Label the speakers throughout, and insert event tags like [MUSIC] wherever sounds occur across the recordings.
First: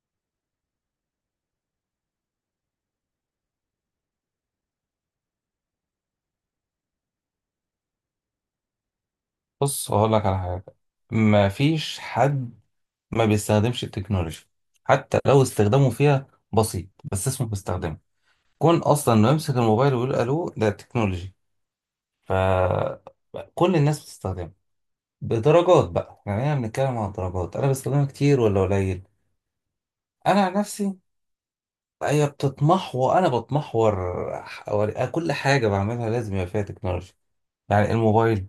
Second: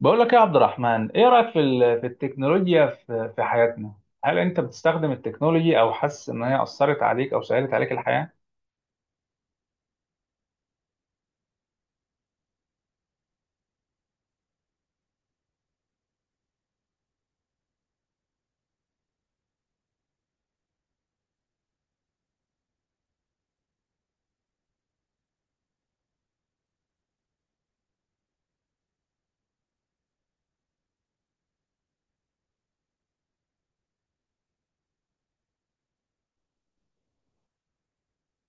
Speaker 1: بقول لك يا عبد الرحمن، ايه رايك في التكنولوجيا في حياتنا؟ هل انت بتستخدم التكنولوجي، او حاسس ان هي اثرت عليك او سهلت عليك الحياه؟
Speaker 2: بص هقول لك على حاجة. ما فيش حد ما بيستخدمش التكنولوجيا، حتى لو استخدامه فيها بسيط بس اسمه بيستخدمه. كون أصلا إنه يمسك الموبايل ويقول ألو ده تكنولوجي، فكل الناس بتستخدمه بدرجات بقى. يعني احنا بنتكلم عن درجات، أنا بستخدمها كتير ولا قليل. أنا عن نفسي هي بتتمحور، أنا بتمحور كل حاجة بعملها لازم يبقى فيها تكنولوجيا. يعني الموبايل،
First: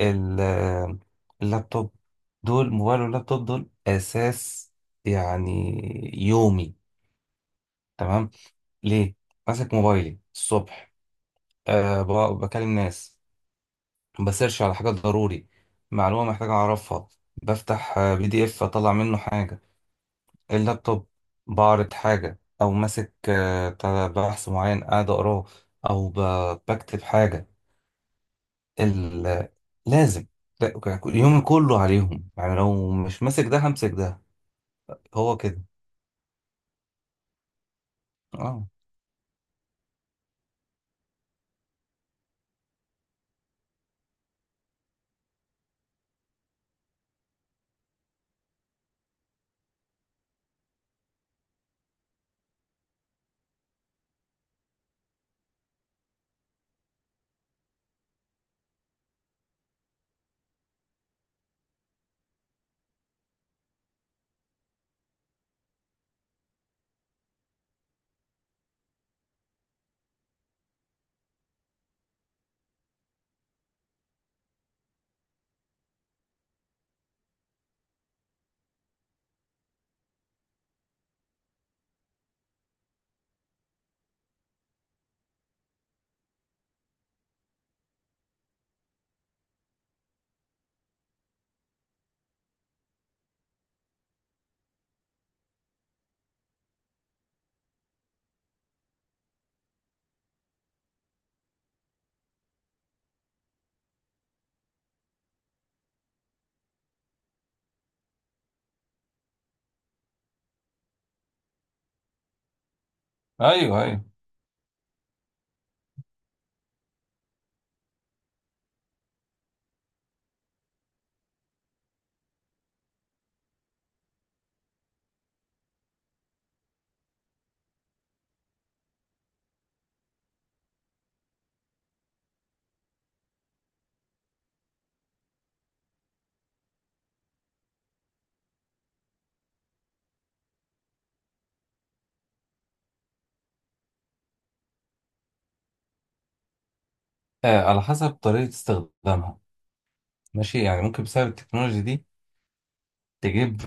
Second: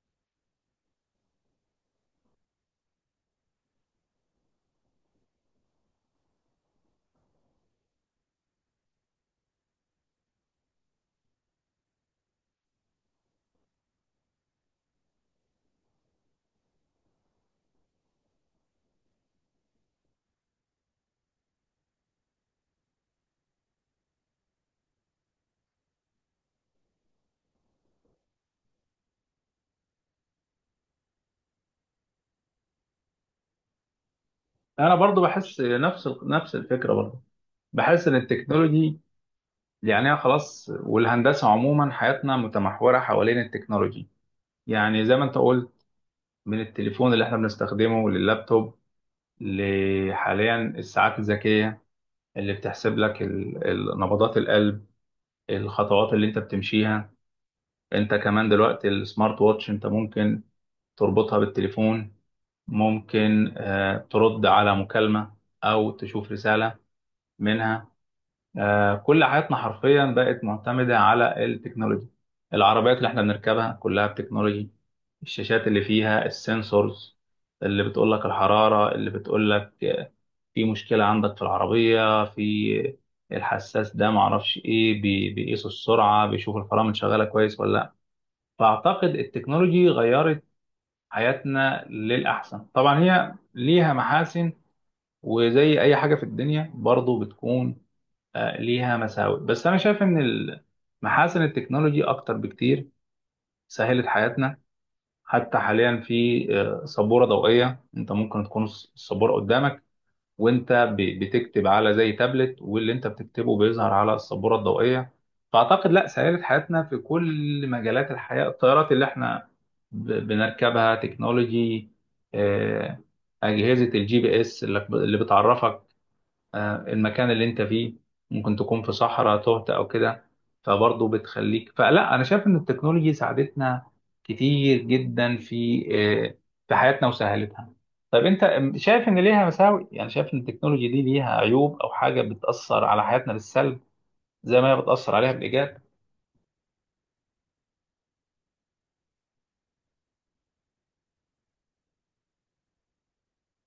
Speaker 2: ال- اللابتوب، دول موبايل واللابتوب دول اساس، يعني، يومي. تمام، ليه؟ ماسك موبايلي الصبح، أه، بكلم ناس، بسيرش على حاجة ضروري، معلومة محتاج اعرفها. بفتح PDF اطلع منه حاجة. اللابتوب، بعرض حاجة او ماسك بتاع ده، بحث معين قاعد اقراه، او بكتب حاجة. ال- لازم. ده- يومي كله عليهم، يعني لو مش ماسك ده همسك ده.
Speaker 1: انا برضو
Speaker 2: هو
Speaker 1: بحس
Speaker 2: كده.
Speaker 1: نفس الفكره، برضو بحس ان
Speaker 2: اه.
Speaker 1: التكنولوجي، يعني هي خلاص، والهندسه عموما، حياتنا متمحوره حوالين التكنولوجي. يعني زي ما انت قلت، من التليفون اللي احنا بنستخدمه لللابتوب، لحاليا الساعات الذكيه اللي بتحسب لك نبضات القلب، الخطوات اللي انت بتمشيها. انت كمان دلوقتي السمارت واتش انت ممكن تربطها بالتليفون، ممكن ترد على مكالمة او تشوف رسالة منها. كل حياتنا حرفيا بقت معتمدة على التكنولوجي. العربيات اللي احنا بنركبها كلها بتكنولوجي، الشاشات اللي فيها السنسورز اللي بتقول لك الحرارة، اللي بتقول لك في مشكلة عندك في العربية، في الحساس ده معرفش ايه، بيقيس السرعة، بيشوف الفرامل شغالة كويس ولا. فأعتقد التكنولوجي غيرت حياتنا للأحسن. طبعا هي ليها محاسن، وزي أي حاجة في الدنيا برضو بتكون ليها مساوئ، بس أنا شايف إن محاسن التكنولوجي أكتر بكتير، سهلت حياتنا. حتى حاليا في سبورة ضوئية، أنت ممكن تكون السبورة قدامك وانت بتكتب على زي تابلت، واللي انت بتكتبه
Speaker 2: ايوه،
Speaker 1: بيظهر
Speaker 2: ايوه.
Speaker 1: على السبوره الضوئيه. فاعتقد لا، سهلت حياتنا في كل مجالات الحياه. الطيارات اللي احنا بنركبها تكنولوجي، آه، اجهزه الجي بي اس اللي بتعرفك المكان اللي انت فيه، ممكن تكون في صحراء تهت او كده فبرضه بتخليك. فلا، انا شايف ان التكنولوجي ساعدتنا كتير جدا آه، في حياتنا وسهلتها. طيب انت شايف ان ليها مساوئ؟ يعني شايف ان التكنولوجي دي ليها عيوب او حاجة بتأثر على حياتنا بالسلب، زي ما هي بتأثر عليها بالإيجاب؟
Speaker 2: آه، على حسب طريقة استخدامها. ماشي، يعني ممكن بسبب التكنولوجيا دي تجيب،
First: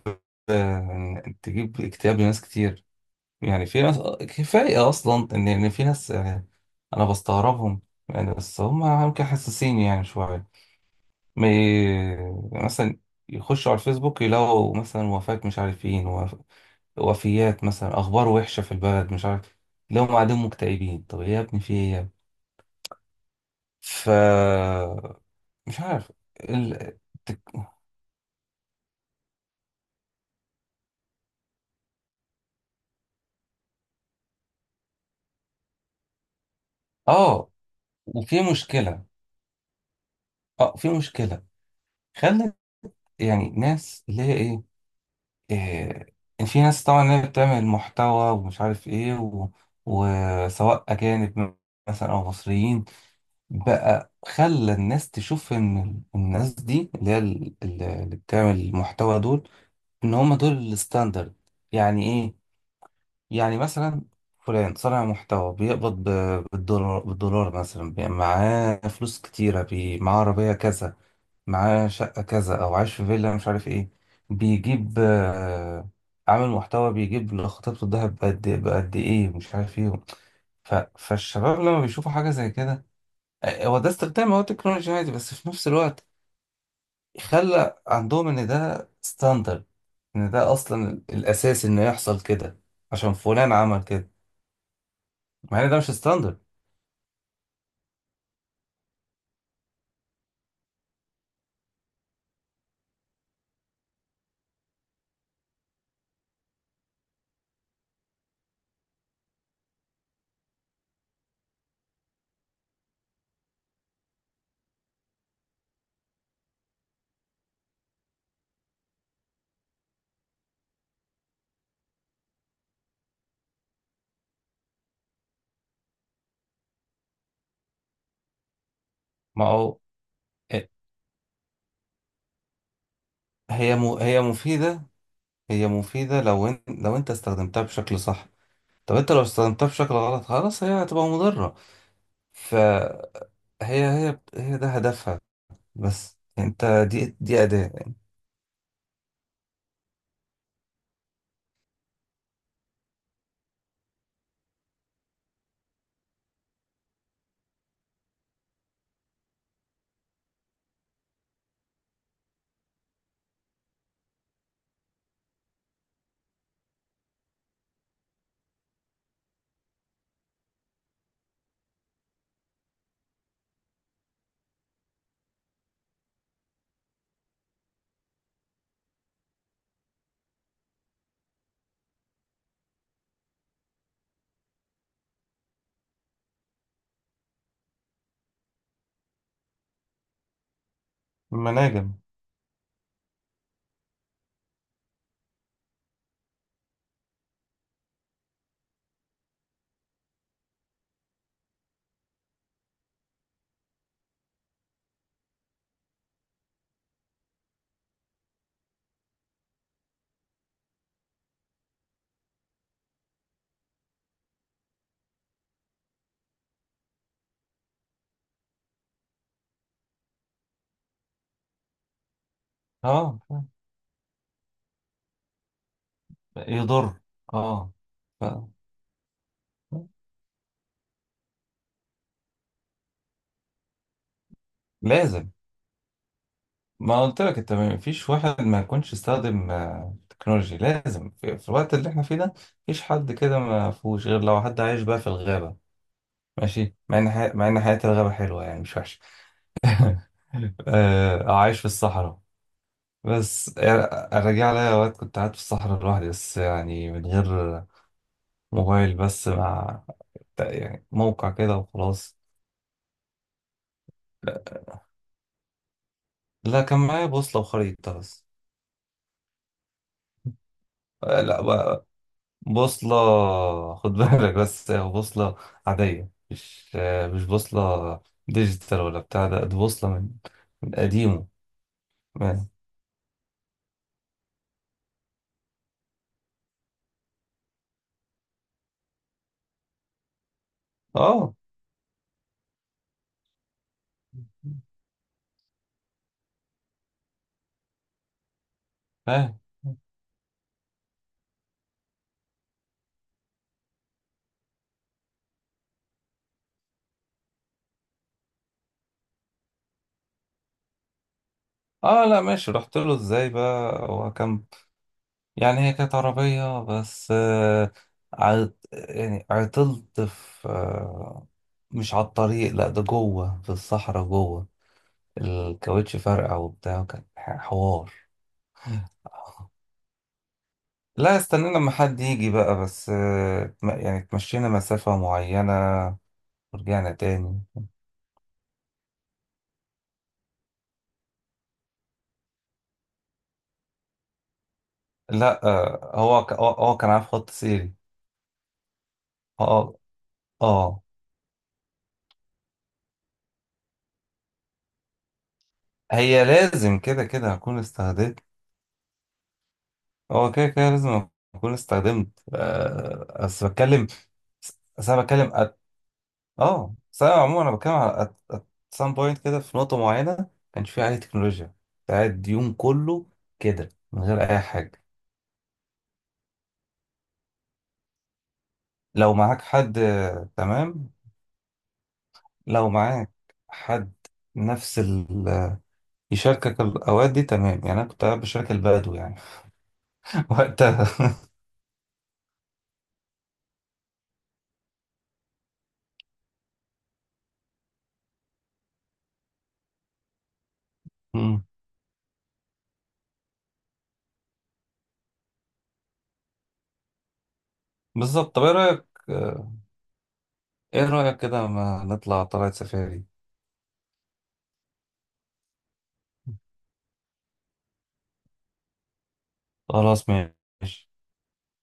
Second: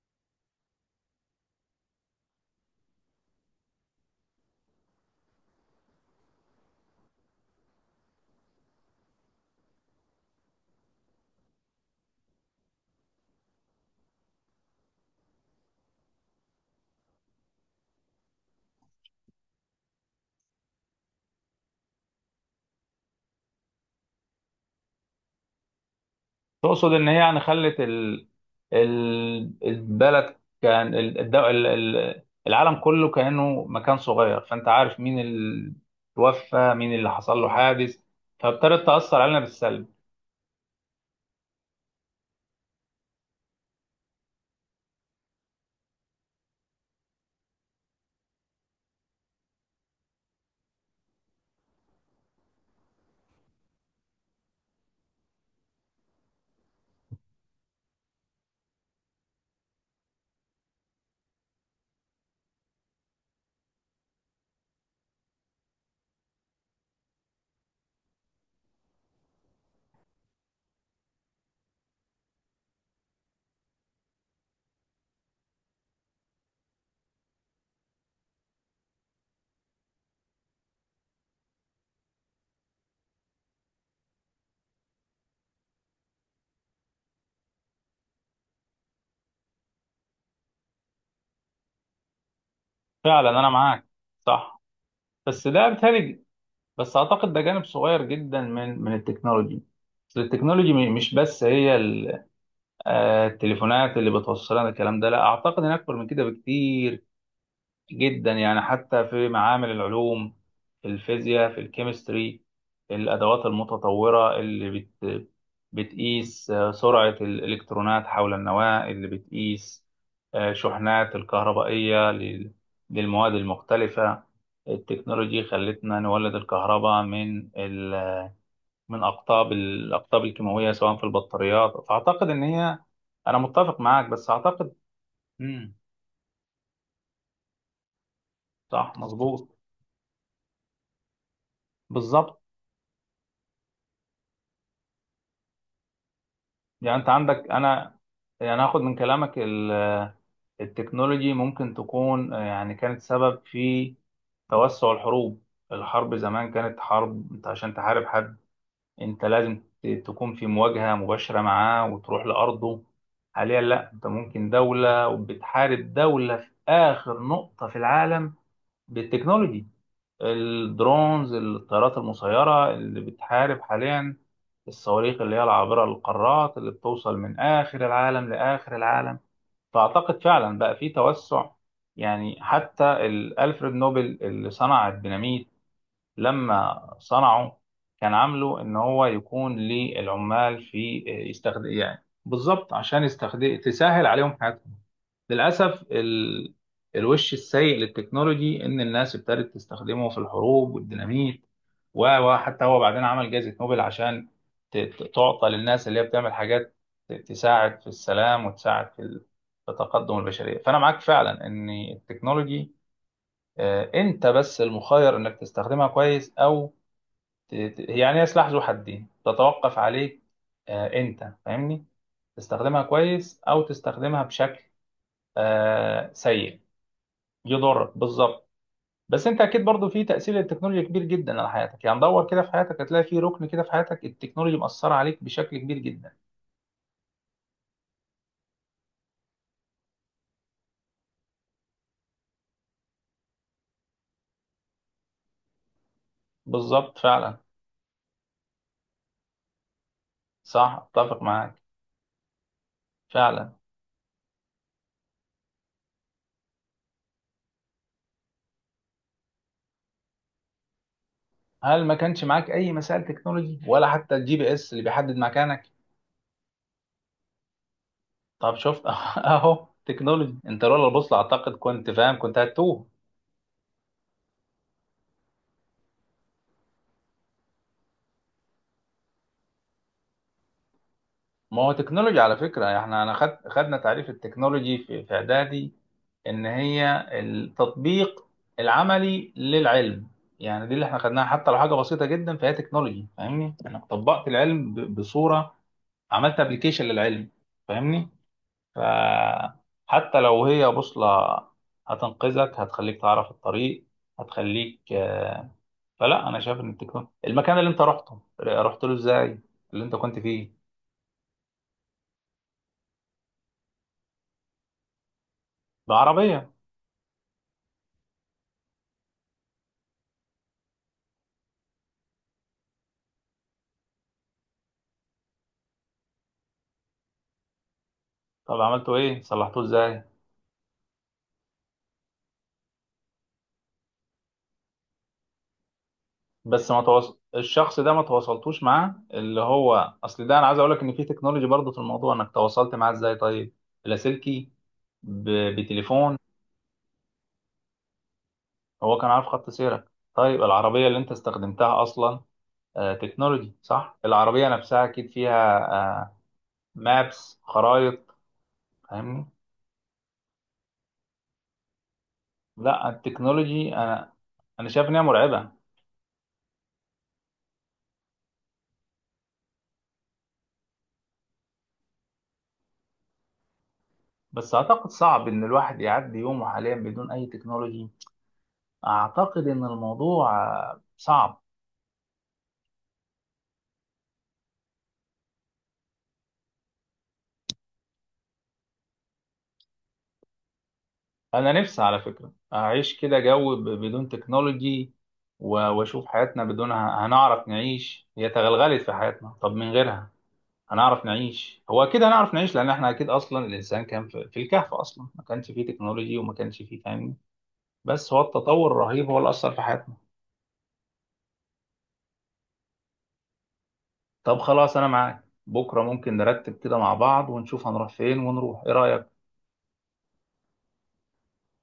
Speaker 2: آه، تجيب اكتئاب لناس كتير. يعني في ناس، آه، كفاية اصلا ان في ناس، آه، انا بستغربهم، يعني بس هم يمكن حساسين يعني شوية. ما ي- مثلا يخشوا على الفيسبوك يلاقوا مثلا وفاة مش عارفين، وفيات مثلا، اخبار وحشه في البلد مش عارف. لو هم قاعدين مكتئبين، طب ايه يا ابني، في ايه يا ابني؟ ف مش عارف
Speaker 1: تقصد
Speaker 2: ال...
Speaker 1: ان هي يعني
Speaker 2: تك...
Speaker 1: خلت البلد، كان ال... الد- ال... ال- العالم كله كانه مكان صغير، فانت عارف مين اللي توفى، مين اللي حصل له
Speaker 2: اه،
Speaker 1: حادث،
Speaker 2: وفي
Speaker 1: فابتدت
Speaker 2: مشكلة.
Speaker 1: تاثر علينا بالسلب.
Speaker 2: اه في مشكلة، خلت، يعني ناس اللي هي ايه، إيه... إن في ناس طبعا اللي هي بتعمل محتوى ومش عارف ايه وسواء أجانب مثلا أو مصريين، بقى خلى الناس تشوف إن الناس دي اللي هي اللي بتعمل المحتوى دول، إن هم دول الستاندرد. يعني إيه؟ يعني مثلا فلان صانع محتوى بيقبض بالدولار، بالدولار مثلا، معاه فلوس كتيرة، بي معاه عربية كذا، معاه شقة كذا، أو عايش في فيلا مش عارف إيه، بيجيب عامل محتوى بيجيب لخطيبته الدهب بقد بقد إيه مش عارف إيه. فالشباب لما بيشوفوا حاجة زي كده، آه، هو ده استخدام، هو تكنولوجي عادي، بس في نفس الوقت خلى عندهم إن ده ستاندرد، إن ده أصلا الأساس إنه يحصل كده عشان
Speaker 1: فعلا انا
Speaker 2: فلان عمل
Speaker 1: معاك،
Speaker 2: كده،
Speaker 1: صح، بس
Speaker 2: مع
Speaker 1: ده
Speaker 2: إن ده مش
Speaker 1: بيتهيألي،
Speaker 2: ستاندرد.
Speaker 1: بس اعتقد ده جانب صغير جدا من التكنولوجي. بس التكنولوجي مش بس هي التليفونات اللي بتوصل لنا الكلام ده، لا، اعتقد ان اكبر من كده بكتير جدا. يعني حتى في معامل العلوم، في الفيزياء، في الكيمستري، الأدوات المتطورة اللي بتقيس سرعة الإلكترونات حول النواة، اللي بتقيس شحنات الكهربائية للمواد المختلفة. التكنولوجي خلتنا نولد الكهرباء من
Speaker 2: ما هو،
Speaker 1: الأقطاب
Speaker 2: آه،
Speaker 1: الكيماوية سواء في البطاريات، فأعتقد إن هي. أنا متفق معاك
Speaker 2: هي
Speaker 1: بس أعتقد.
Speaker 2: مفيدة. هي
Speaker 1: مم.
Speaker 2: مفيدة لو لو انت استخدمتها بشكل صح.
Speaker 1: صح،
Speaker 2: طب انت لو
Speaker 1: مظبوط.
Speaker 2: استخدمتها بشكل غلط، خلاص هي هتبقى مضرة.
Speaker 1: بالظبط.
Speaker 2: فهي، هي ده هدفها، بس يعني انت،
Speaker 1: يعني
Speaker 2: دي
Speaker 1: انت
Speaker 2: دي
Speaker 1: عندك،
Speaker 2: أداة.
Speaker 1: انا يعني هاخد من كلامك، التكنولوجي ممكن تكون يعني كانت سبب في توسع الحروب. الحرب زمان كانت حرب، انت عشان تحارب حد انت لازم تكون في مواجهة مباشرة معاه وتروح لأرضه. حاليا لا، انت ممكن دولة وبتحارب دولة في آخر نقطة في العالم بالتكنولوجي، الدرونز، الطيارات المسيرة اللي بتحارب حاليا، الصواريخ اللي هي العابرة للقارات اللي بتوصل من آخر العالم لآخر العالم. فأعتقد فعلا بقى في توسع. يعني حتى ألفريد نوبل اللي صنع الديناميت، لما صنعه كان عامله إن هو يكون للعمال، في يستخدم،
Speaker 2: مناجم.
Speaker 1: يعني بالظبط، عشان يستخدم تسهل عليهم حياتهم. للأسف الوش السيء للتكنولوجي إن الناس ابتدت تستخدمه في الحروب والديناميت. و- وحتى هو بعدين عمل جائزة نوبل عشان تعطى للناس اللي هي بتعمل حاجات تساعد في السلام، وتساعد في تقدم البشرية. فأنا معاك فعلا إن التكنولوجي، أنت بس المخير إنك تستخدمها كويس أو يعني هي سلاح ذو حدين، تتوقف عليك. أنت فاهمني، تستخدمها
Speaker 2: اه،
Speaker 1: كويس أو تستخدمها بشكل سيء
Speaker 2: يضر. اه.
Speaker 1: يضرك،
Speaker 2: ف...
Speaker 1: بالظبط. بس انت اكيد برضو في تاثير التكنولوجيا كبير جدا على حياتك، يعني دور كده في حياتك هتلاقي في ركن كده في حياتك التكنولوجيا مأثره عليك
Speaker 2: لازم.
Speaker 1: بشكل كبير جدا.
Speaker 2: ما قلت لك، انت ما فيش واحد ما يكونش استخدم، آه، تكنولوجي لازم، في في الوقت اللي احنا فيه ده مفيش حد كده ما فيهوش، غير لو حد عايش بقى في الغابة. ماشي،
Speaker 1: بالظبط،
Speaker 2: مع ان
Speaker 1: فعلا.
Speaker 2: مع ان حياة الغابة حلوة، يعني مش وحشة. [LAUGHS]
Speaker 1: صح، اتفق
Speaker 2: آه،
Speaker 1: معاك،
Speaker 2: عايش في الصحراء،
Speaker 1: فعلا.
Speaker 2: بس يعني ارجع لي اوقات كنت قاعد في الصحراء لوحدي، بس يعني من غير موبايل، بس مع، يعني موقع كده
Speaker 1: هل ما
Speaker 2: وخلاص.
Speaker 1: كانش معاك اي مسائل تكنولوجي، ولا حتى الجي بي اس اللي بيحدد مكانك؟
Speaker 2: لا، كان معايا بوصلة وخريطة بس.
Speaker 1: طب شفت [LAUGHS] اهو تكنولوجي، انت لولا البوصله
Speaker 2: آه، لا
Speaker 1: اعتقد
Speaker 2: بقى،
Speaker 1: كنت فاهم، كنت هتوه.
Speaker 2: بوصلة. [LAUGHS] خد بالك، بس هي بوصلة عادية، مش آه، مش بوصلة ديجيتال ولا بتاع ده، دي بوصلة من من قديمه.
Speaker 1: ما هو تكنولوجي على فكره، احنا انا خدنا تعريف التكنولوجي في اعدادي، ان هي التطبيق العملي للعلم. يعني دي اللي احنا خدناها،
Speaker 2: اه،
Speaker 1: حتى لو حاجه بسيطه جدا فهي تكنولوجي، فاهمني، انا طبقت العلم بصوره، عملت ابلكيشن للعلم، فاهمني.
Speaker 2: فاهم.
Speaker 1: فحتى لو هي بوصله، هتنقذك، هتخليك تعرف الطريق، هتخليك فلا انا شايف ان التكنولوجيا. المكان اللي انت رحته، رحت له ازاي، اللي انت كنت فيه؟
Speaker 2: اه، لا ماشي، رحت له ازاي بقى، هو كان، يعني هي كانت
Speaker 1: بعربيه؟
Speaker 2: عربية بس آه، يعني عطلت في آه، مش على الطريق، لا ده جوه في الصحراء جوه. الكاوتش فرقع وبتاع، وكان حوار.
Speaker 1: طب عملته ايه، صلحته ازاي؟
Speaker 2: لا، استنينا لما حد يجي بقى، بس آه، يعني اتمشينا مسافة معينة
Speaker 1: بس ما
Speaker 2: ورجعنا
Speaker 1: تواصل
Speaker 2: تاني.
Speaker 1: الشخص ده، ما تواصلتوش معاه اللي هو، اصل ده انا عايز اقول لك ان في تكنولوجي برضه في الموضوع، انك تواصلت معاه ازاي، طيب. اللاسلكي؟ ب...
Speaker 2: لا آه،
Speaker 1: بتليفون؟
Speaker 2: هو كان عارف خط سيري.
Speaker 1: هو كان عارف خط
Speaker 2: اه.
Speaker 1: سيرك. طيب
Speaker 2: اه،
Speaker 1: العربيه اللي انت استخدمتها اصلا تكنولوجي صح، العربيه نفسها اكيد فيها
Speaker 2: هي لازم كده كده
Speaker 1: مابس
Speaker 2: هكون
Speaker 1: خرائط،
Speaker 2: استهديت.
Speaker 1: فاهمني.
Speaker 2: هو كده كده لازم اكون استخدمت،
Speaker 1: لا
Speaker 2: آه، بس
Speaker 1: التكنولوجي،
Speaker 2: بتكلم.
Speaker 1: انا شايف
Speaker 2: بس
Speaker 1: ان هي
Speaker 2: انا بتكلم
Speaker 1: مرعبه.
Speaker 2: اه، بس انا عموما انا بتكلم على at, at some point كده، في نقطة معينة كانش فيها عليه تكنولوجيا، كنت قاعد يوم كله كده من غير اي
Speaker 1: بس
Speaker 2: حاجة.
Speaker 1: اعتقد صعب ان الواحد يعدي يومه حاليا بدون اي تكنولوجي،
Speaker 2: لو معاك
Speaker 1: اعتقد ان
Speaker 2: حد، آه،
Speaker 1: الموضوع
Speaker 2: تمام.
Speaker 1: صعب.
Speaker 2: لو معاك حد نفس يشاركك الاوقات دي، تمام، يعني انا كنت قاعد بشارك البدو يعني. [LAUGHS] وقتها.
Speaker 1: انا نفسي على فكره اعيش كده جو بدون تكنولوجي، واشوف حياتنا بدونها، هنعرف نعيش؟ هي تغلغلت في حياتنا، طب من غيرها هنعرف
Speaker 2: مم.
Speaker 1: نعيش؟ هو اكيد هنعرف نعيش، لان احنا اكيد اصلا الانسان كان في الكهف اصلا، ما كانش فيه تكنولوجي، وما كانش فيه، فاهمني. بس هو
Speaker 2: بالظبط. طب ايه
Speaker 1: التطور
Speaker 2: رأيك،
Speaker 1: الرهيب هو اللي اثر
Speaker 2: آه،
Speaker 1: في حياتنا.
Speaker 2: ايه رأيك كده ما نطلع طلعت سفاري؟
Speaker 1: طب خلاص، انا معاك، بكره ممكن نرتب كده مع بعض، ونشوف هنروح فين، ونروح، ايه رايك؟
Speaker 2: خلاص، ماشي.